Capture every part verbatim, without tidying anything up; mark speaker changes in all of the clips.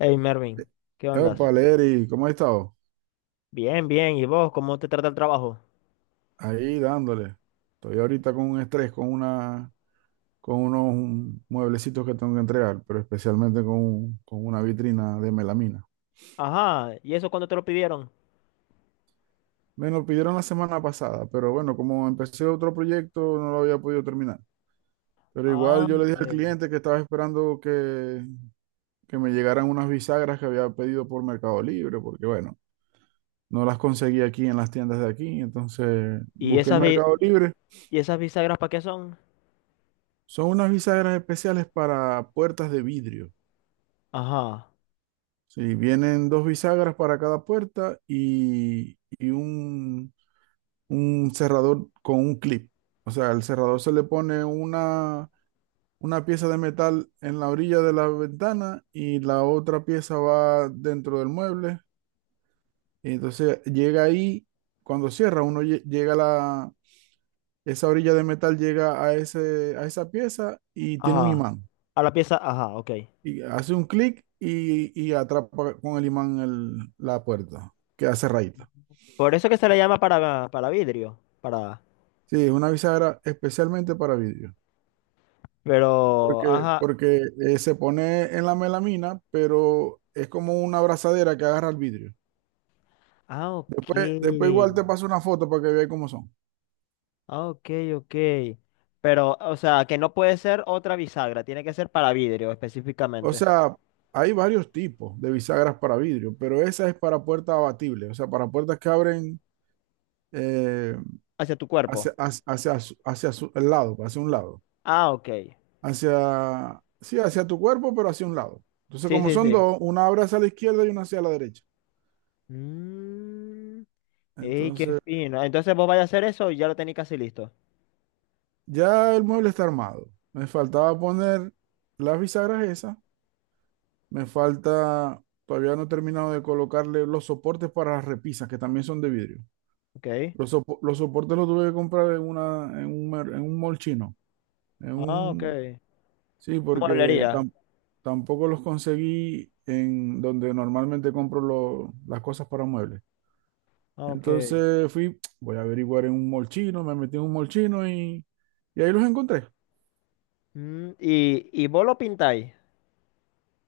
Speaker 1: Hey Mervin, ¿qué
Speaker 2: Epa,
Speaker 1: ondas?
Speaker 2: Leri, ¿cómo has estado?
Speaker 1: Bien, bien. ¿Y vos cómo te trata el trabajo?
Speaker 2: Ahí dándole. Estoy ahorita con un estrés, con una, con unos mueblecitos que tengo que entregar, pero especialmente con, un- con una vitrina de melamina.
Speaker 1: Ajá. ¿Y eso cuándo te lo pidieron?
Speaker 2: Me lo pidieron la semana pasada, pero bueno, como empecé otro proyecto, no lo había podido terminar. Pero
Speaker 1: Ah,
Speaker 2: igual yo le
Speaker 1: ok.
Speaker 2: dije al cliente que estaba esperando que, que me llegaran unas bisagras que había pedido por Mercado Libre, porque bueno, no las conseguí aquí en las tiendas de aquí, entonces
Speaker 1: ¿Y
Speaker 2: busqué en
Speaker 1: esas bi-
Speaker 2: Mercado Libre.
Speaker 1: y esas bisagras para qué son?
Speaker 2: Son unas bisagras especiales para puertas de vidrio.
Speaker 1: Ajá.
Speaker 2: Sí, vienen dos bisagras para cada puerta y, y un, un cerrador con un clip. O sea, el cerrador se le pone una, una pieza de metal en la orilla de la ventana y la otra pieza va dentro del mueble. Y entonces llega ahí, cuando cierra, uno lle- llega a la, esa orilla de metal llega a ese, a esa pieza y tiene un
Speaker 1: Ajá.
Speaker 2: imán.
Speaker 1: A la pieza, ajá, ok.
Speaker 2: Y hace un clic y, y atrapa con el imán el- la puerta, que hace rayita.
Speaker 1: Por eso que se le llama para, para vidrio, para.
Speaker 2: Sí, una bisagra especialmente para vidrio,
Speaker 1: Pero,
Speaker 2: porque,
Speaker 1: ajá.
Speaker 2: porque eh, se pone en la melamina, pero es como una abrazadera que agarra el vidrio.
Speaker 1: Ah, ok.
Speaker 2: Después, después igual te paso una foto para que veas cómo son.
Speaker 1: Ah, ok, ok. Pero, o sea, que no puede ser otra bisagra, tiene que ser para vidrio
Speaker 2: O
Speaker 1: específicamente,
Speaker 2: sea, hay varios tipos de bisagras para vidrio, pero esa es para puertas abatibles, o sea, para puertas que abren eh,
Speaker 1: hacia tu cuerpo.
Speaker 2: hacia, hacia, hacia, su- hacia su- el lado, hacia un lado.
Speaker 1: Ah, ok.
Speaker 2: hacia, sí, hacia tu cuerpo, pero hacia un lado. Entonces,
Speaker 1: Sí,
Speaker 2: como
Speaker 1: sí,
Speaker 2: son
Speaker 1: sí.
Speaker 2: dos, una abre hacia la izquierda y una hacia la derecha.
Speaker 1: Mm. ¡Ey, qué
Speaker 2: Entonces,
Speaker 1: fino! Entonces vos vais a hacer eso y ya lo tenéis casi listo.
Speaker 2: ya el mueble está armado. Me faltaba poner las bisagras esas. Me falta, todavía no he terminado de colocarle los soportes para las repisas, que también son de vidrio.
Speaker 1: Ok.
Speaker 2: Los, sopo- los soportes los tuve que comprar en, una, en, un, mer- en un mall chino. En
Speaker 1: Ah, ok.
Speaker 2: un, sí, porque
Speaker 1: Mueblería.
Speaker 2: tam- tampoco los conseguí en donde normalmente compro lo- las cosas para muebles.
Speaker 1: Ah, ok.
Speaker 2: Entonces fui, voy a averiguar en un molchino, me metí en un molchino y, y ahí los encontré.
Speaker 1: Mm, y, y vos lo pintáis.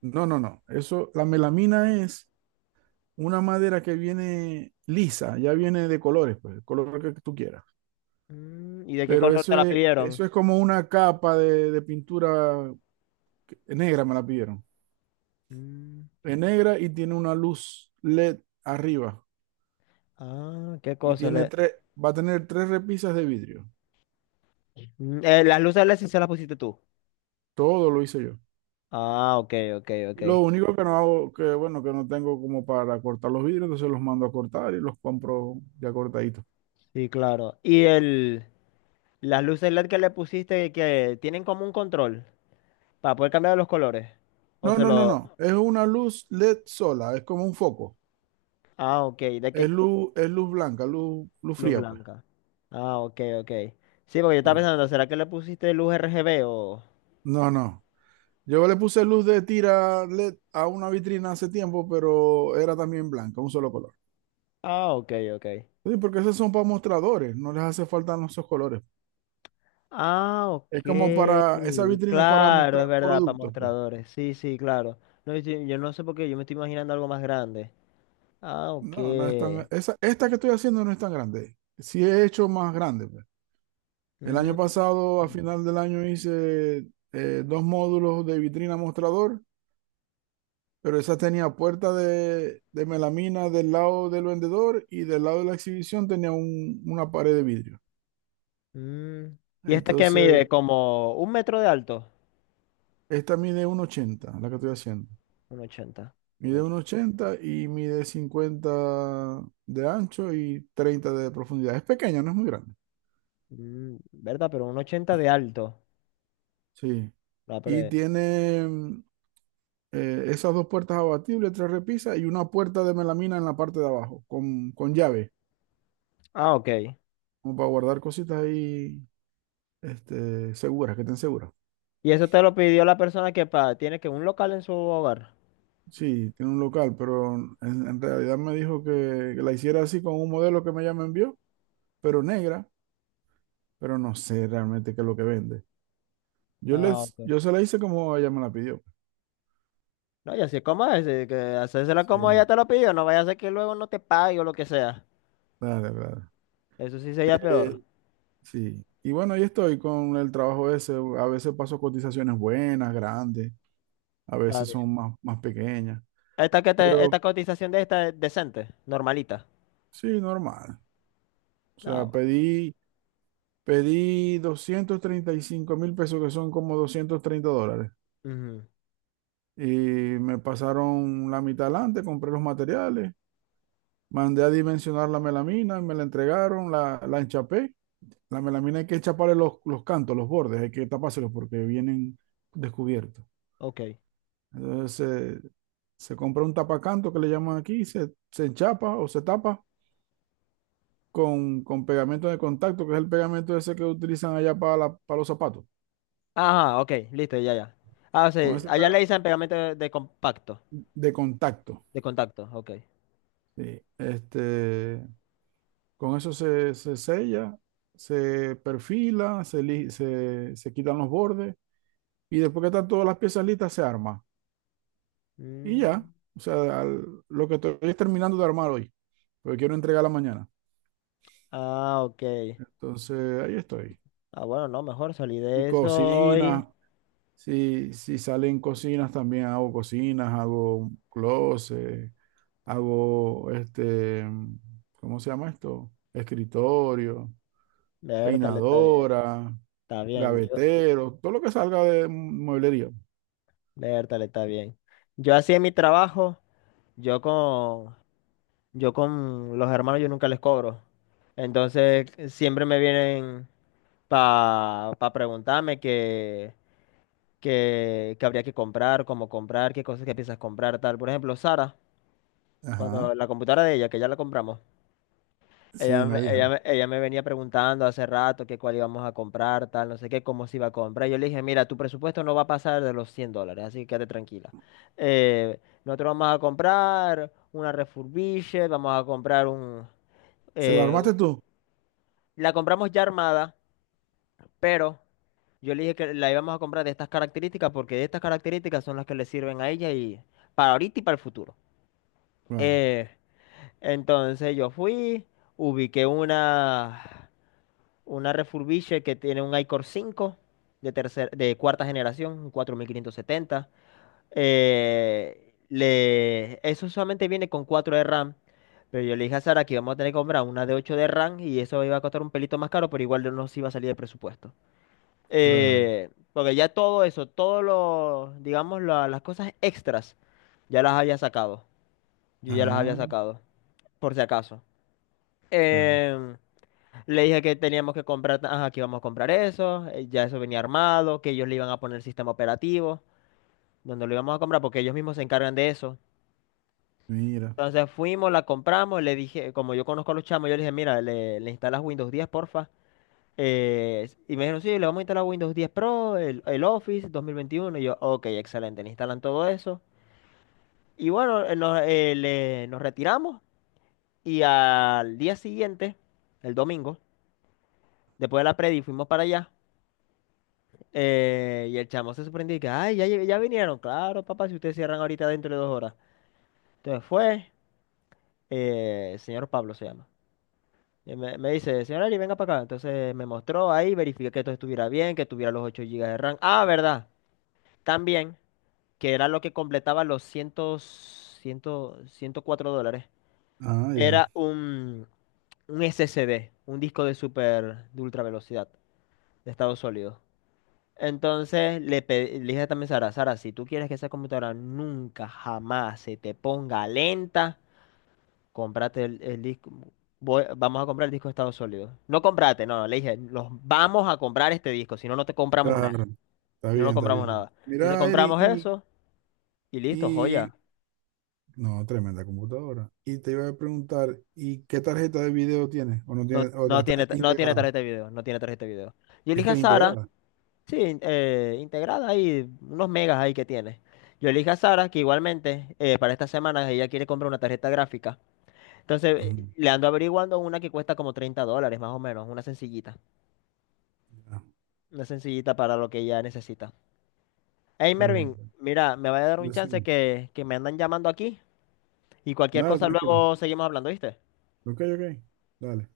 Speaker 2: No, no, no. Eso, la melamina es una madera que viene lisa, ya viene de colores, pues, el color que tú quieras.
Speaker 1: Mm, ¿y de qué
Speaker 2: Pero
Speaker 1: color te
Speaker 2: eso
Speaker 1: la
Speaker 2: es,
Speaker 1: pidieron?
Speaker 2: eso es como una capa de, de pintura negra, me la pidieron.
Speaker 1: Mm,
Speaker 2: Es negra y tiene una luz LED arriba.
Speaker 1: ah, qué
Speaker 2: Y
Speaker 1: cosa.
Speaker 2: tiene
Speaker 1: Le-
Speaker 2: tres, Va a tener tres repisas de vidrio.
Speaker 1: Mm, eh, las luces L E D sí se las pusiste tú.
Speaker 2: Todo lo hice yo.
Speaker 1: Ah, ok, ok, ok.
Speaker 2: Lo único que no hago, que bueno, que no tengo como para cortar los vidrios, entonces los mando a cortar y los compro ya cortaditos.
Speaker 1: Sí, claro. Y el, las luces L E D que le pusiste que tienen como un control para poder cambiar los colores. O
Speaker 2: No,
Speaker 1: se
Speaker 2: no, no,
Speaker 1: lo.
Speaker 2: no. Es una luz LED sola, es como un foco.
Speaker 1: Ah, ok. ¿De qué?
Speaker 2: Es luz, es luz blanca, luz, luz
Speaker 1: Luz
Speaker 2: fría, pues.
Speaker 1: blanca. Ah, ok, ok. Sí, porque yo estaba
Speaker 2: Sí.
Speaker 1: pensando, ¿será que le pusiste luz R G B o...?
Speaker 2: No, no. Yo le puse luz de tira LED a una vitrina hace tiempo, pero era también blanca, un solo color.
Speaker 1: Ah, ok, ok.
Speaker 2: Sí, porque esos son para mostradores, no les hace falta esos colores.
Speaker 1: Ah,
Speaker 2: Es como
Speaker 1: ok.
Speaker 2: para, esa vitrina es para
Speaker 1: Claro,
Speaker 2: mostrar
Speaker 1: es verdad, para
Speaker 2: productos, pues.
Speaker 1: mostradores. Sí, sí, claro. No, yo, estoy- yo no sé por qué, yo me estoy imaginando algo más grande. Ah, ok.
Speaker 2: No, no es tan. Esa, esta que estoy haciendo no es tan grande. Sí he hecho más grande, pues. El año
Speaker 1: Mm,
Speaker 2: pasado, a final del año, hice eh, dos módulos de vitrina mostrador, pero esa tenía puerta de, de melamina del lado del vendedor y del lado de la exhibición tenía un- una pared de vidrio.
Speaker 1: mm. ¿Y esta que mide?
Speaker 2: Entonces,
Speaker 1: ¿Como un metro de alto?
Speaker 2: esta mide uno ochenta la que estoy haciendo.
Speaker 1: Un ochenta. Un
Speaker 2: Mide
Speaker 1: och-
Speaker 2: uno ochenta y mide cincuenta de ancho y treinta de profundidad. Es pequeña, no es muy grande.
Speaker 1: Mm, ¿verdad? Pero un ochenta de alto.
Speaker 2: Sí.
Speaker 1: La
Speaker 2: Y
Speaker 1: pre
Speaker 2: tiene eh, esas dos puertas abatibles, tres repisas y una puerta de melamina en la parte de abajo, con, con llave,
Speaker 1: Ah, ok.
Speaker 2: como para guardar cositas ahí este, seguras, que estén seguras.
Speaker 1: Y eso te lo pidió la persona que pa- tiene que un local en su hogar.
Speaker 2: Sí, tiene un local, pero en, en realidad me dijo que, que la hiciera así con un modelo que ella me envió, pero negra, pero no sé realmente qué es lo que vende. Yo,
Speaker 1: Ah,
Speaker 2: les,
Speaker 1: ok.
Speaker 2: yo se la hice como ella me la pidió.
Speaker 1: No, y así como es, eh, que hacérsela como ella
Speaker 2: Sí,
Speaker 1: te lo pidió, no vaya a ser que luego no te pague o lo que sea.
Speaker 2: dale, dale.
Speaker 1: Eso sí sería peor.
Speaker 2: Eh, sí. Y bueno, ahí estoy con el trabajo ese. A veces paso cotizaciones buenas, grandes. A
Speaker 1: Está
Speaker 2: veces son
Speaker 1: bien.
Speaker 2: más, más pequeñas,
Speaker 1: Esta, que te- esta
Speaker 2: pero
Speaker 1: cotización de esta es decente, normalita.
Speaker 2: sí, normal. O sea,
Speaker 1: Ah,
Speaker 2: pedí, pedí doscientos treinta y cinco mil pesos, que son como doscientos treinta dólares,
Speaker 1: bueno. Ujú.
Speaker 2: y me pasaron la mitad adelante, compré los materiales, mandé a dimensionar la melamina, me la entregaron, la, la enchapé. La melamina hay que enchaparle los, los cantos, los bordes, hay que tapárselos porque vienen descubiertos.
Speaker 1: Ok.
Speaker 2: Entonces, se se compra un tapacanto que le llaman aquí, se, se enchapa o se tapa con, con pegamento de contacto, que es el pegamento ese que utilizan allá para, la- para los zapatos,
Speaker 1: Ajá, ok, listo, ya, ya. Ah, o
Speaker 2: con
Speaker 1: sea,
Speaker 2: ese
Speaker 1: allá le
Speaker 2: pega-
Speaker 1: dicen pegamento de, de compacto,
Speaker 2: de contacto.
Speaker 1: de contacto, ok.
Speaker 2: Sí. Este, con eso se, se sella, se perfila, se, li- se, se quitan los bordes y después que están todas las piezas listas se arma. Y ya,
Speaker 1: Mm,
Speaker 2: o sea, al- lo que estoy es terminando de armar hoy, porque quiero entregarla mañana.
Speaker 1: ah, ok.
Speaker 2: Entonces, ahí estoy.
Speaker 1: Ah, bueno, no, mejor salí
Speaker 2: Y
Speaker 1: de eso hoy.
Speaker 2: cocina. Si, si salen cocinas, también hago cocinas, hago un closet, hago este, ¿cómo se llama esto? Escritorio,
Speaker 1: Vértale, está bien.
Speaker 2: peinadora,
Speaker 1: Está bien. Yo.
Speaker 2: gavetero, todo lo que salga de mueblería.
Speaker 1: Vértale, está bien. Yo así en mi trabajo, yo con, yo con los hermanos yo nunca les cobro. Entonces siempre me vienen para preguntarme que, que, que habría que comprar, cómo comprar, qué cosas que piensas comprar, tal. Por ejemplo, Sara, cuando
Speaker 2: Ajá,
Speaker 1: la computadora de ella, que ya la compramos.
Speaker 2: sí,
Speaker 1: Ella,
Speaker 2: me
Speaker 1: me- ella,
Speaker 2: dijo.
Speaker 1: me- ella me venía preguntando hace rato que cuál íbamos a comprar, tal, no sé qué, cómo se iba a comprar. Yo le dije, mira, tu presupuesto no va a pasar de los cien dólares, así que quédate tranquila. Eh, nosotros vamos a comprar una refurbished, vamos a comprar un...
Speaker 2: ¿Se la
Speaker 1: eh,
Speaker 2: armaste tú?
Speaker 1: la compramos ya armada, pero yo le dije que la íbamos a comprar de estas características porque de estas características son las que le sirven a ella y para ahorita y para el futuro.
Speaker 2: Claro,
Speaker 1: Eh, entonces yo fui, ubiqué una. Una Refurbished que tiene un iCore cinco de, tercer, de cuarta generación, un cuatro mil quinientos setenta. Eh, le, eso solamente viene con cuatro de RAM. Pero yo le dije a Sara que íbamos a tener que comprar una de ocho de RAM y eso iba a costar un pelito más caro, pero igual no nos iba a salir de presupuesto.
Speaker 2: claro.
Speaker 1: Eh, porque ya todo eso, todos los, digamos, la- las cosas extras, ya las había sacado. Yo ya las había
Speaker 2: Ah,
Speaker 1: sacado, por si acaso.
Speaker 2: claro.
Speaker 1: Em, le dije que teníamos que comprar, ajá, que íbamos a comprar eso, eh, ya eso venía armado, que ellos le iban a poner el sistema operativo, donde lo íbamos a comprar, porque ellos mismos se encargan de eso.
Speaker 2: Mira.
Speaker 1: Entonces fuimos, la compramos, le dije, como yo conozco a los chamos, yo le dije, mira, le, le instalas Windows diez, porfa. Eh, y me dijeron, sí, le vamos a instalar Windows diez Pro, el, el Office dos mil veintiuno. Y yo, ok, excelente, le instalan todo eso. Y bueno, eh, nos, eh, le- nos retiramos y al día siguiente, el domingo, después de la predi, fuimos para allá. Eh, y el chamo se sorprendió y que, ay, ya, lle- ya vinieron, claro, papá, si ustedes cierran ahorita dentro de dos horas. Entonces fue, eh, el señor Pablo se llama. Y me, me dice, señor Ari, venga para acá. Entonces me mostró ahí, verifiqué que todo estuviera bien, que tuviera los ocho gigas de RAM. Ah, verdad, también, que era lo que completaba los cien, ciento cuatro dólares.
Speaker 2: Ah, ya.
Speaker 1: Era un, un S S D, un disco de super, de ultra velocidad, de estado sólido. Entonces le, pe- le dije también a Sara, Sara, si tú quieres que esa computadora nunca, jamás se te ponga lenta, cómprate el, el disco. Voy- vamos a comprar el disco de estado sólido. No comprate, no, le dije, los vamos a comprar este disco, si no, no te compramos nada.
Speaker 2: Claro. Está
Speaker 1: Si no, no
Speaker 2: bien, está
Speaker 1: compramos
Speaker 2: bien.
Speaker 1: nada. Entonces
Speaker 2: Mira, Eri,
Speaker 1: compramos
Speaker 2: y,
Speaker 1: eso y listo,
Speaker 2: y...
Speaker 1: joya.
Speaker 2: no, tremenda computadora. Y te iba a preguntar, ¿y qué tarjeta de video tiene? ¿O no tiene?
Speaker 1: No,
Speaker 2: ¿O la
Speaker 1: no
Speaker 2: está
Speaker 1: tiene, ta- no tiene
Speaker 2: integrada?
Speaker 1: tarjeta de video, no tiene tarjeta de video. Yo le
Speaker 2: Es
Speaker 1: dije
Speaker 2: que
Speaker 1: a
Speaker 2: es
Speaker 1: Sara,
Speaker 2: integrada.
Speaker 1: sí, in- eh, integrada ahí, unos megas ahí que tiene. Yo le dije a Sara que igualmente eh, para esta semana ella quiere comprar una tarjeta gráfica. Entonces,
Speaker 2: Ujú.
Speaker 1: eh, le ando averiguando una que cuesta como treinta dólares, más o menos, una sencillita.
Speaker 2: Ya.
Speaker 1: Una sencillita para lo que ella necesita. Hey,
Speaker 2: Está bien.
Speaker 1: Mervin, mira, me va a dar un chance
Speaker 2: Decime.
Speaker 1: que, que me andan llamando aquí y cualquier
Speaker 2: Dale,
Speaker 1: cosa
Speaker 2: tranquilo.
Speaker 1: luego seguimos hablando, ¿viste?
Speaker 2: Ok, ok. Dale.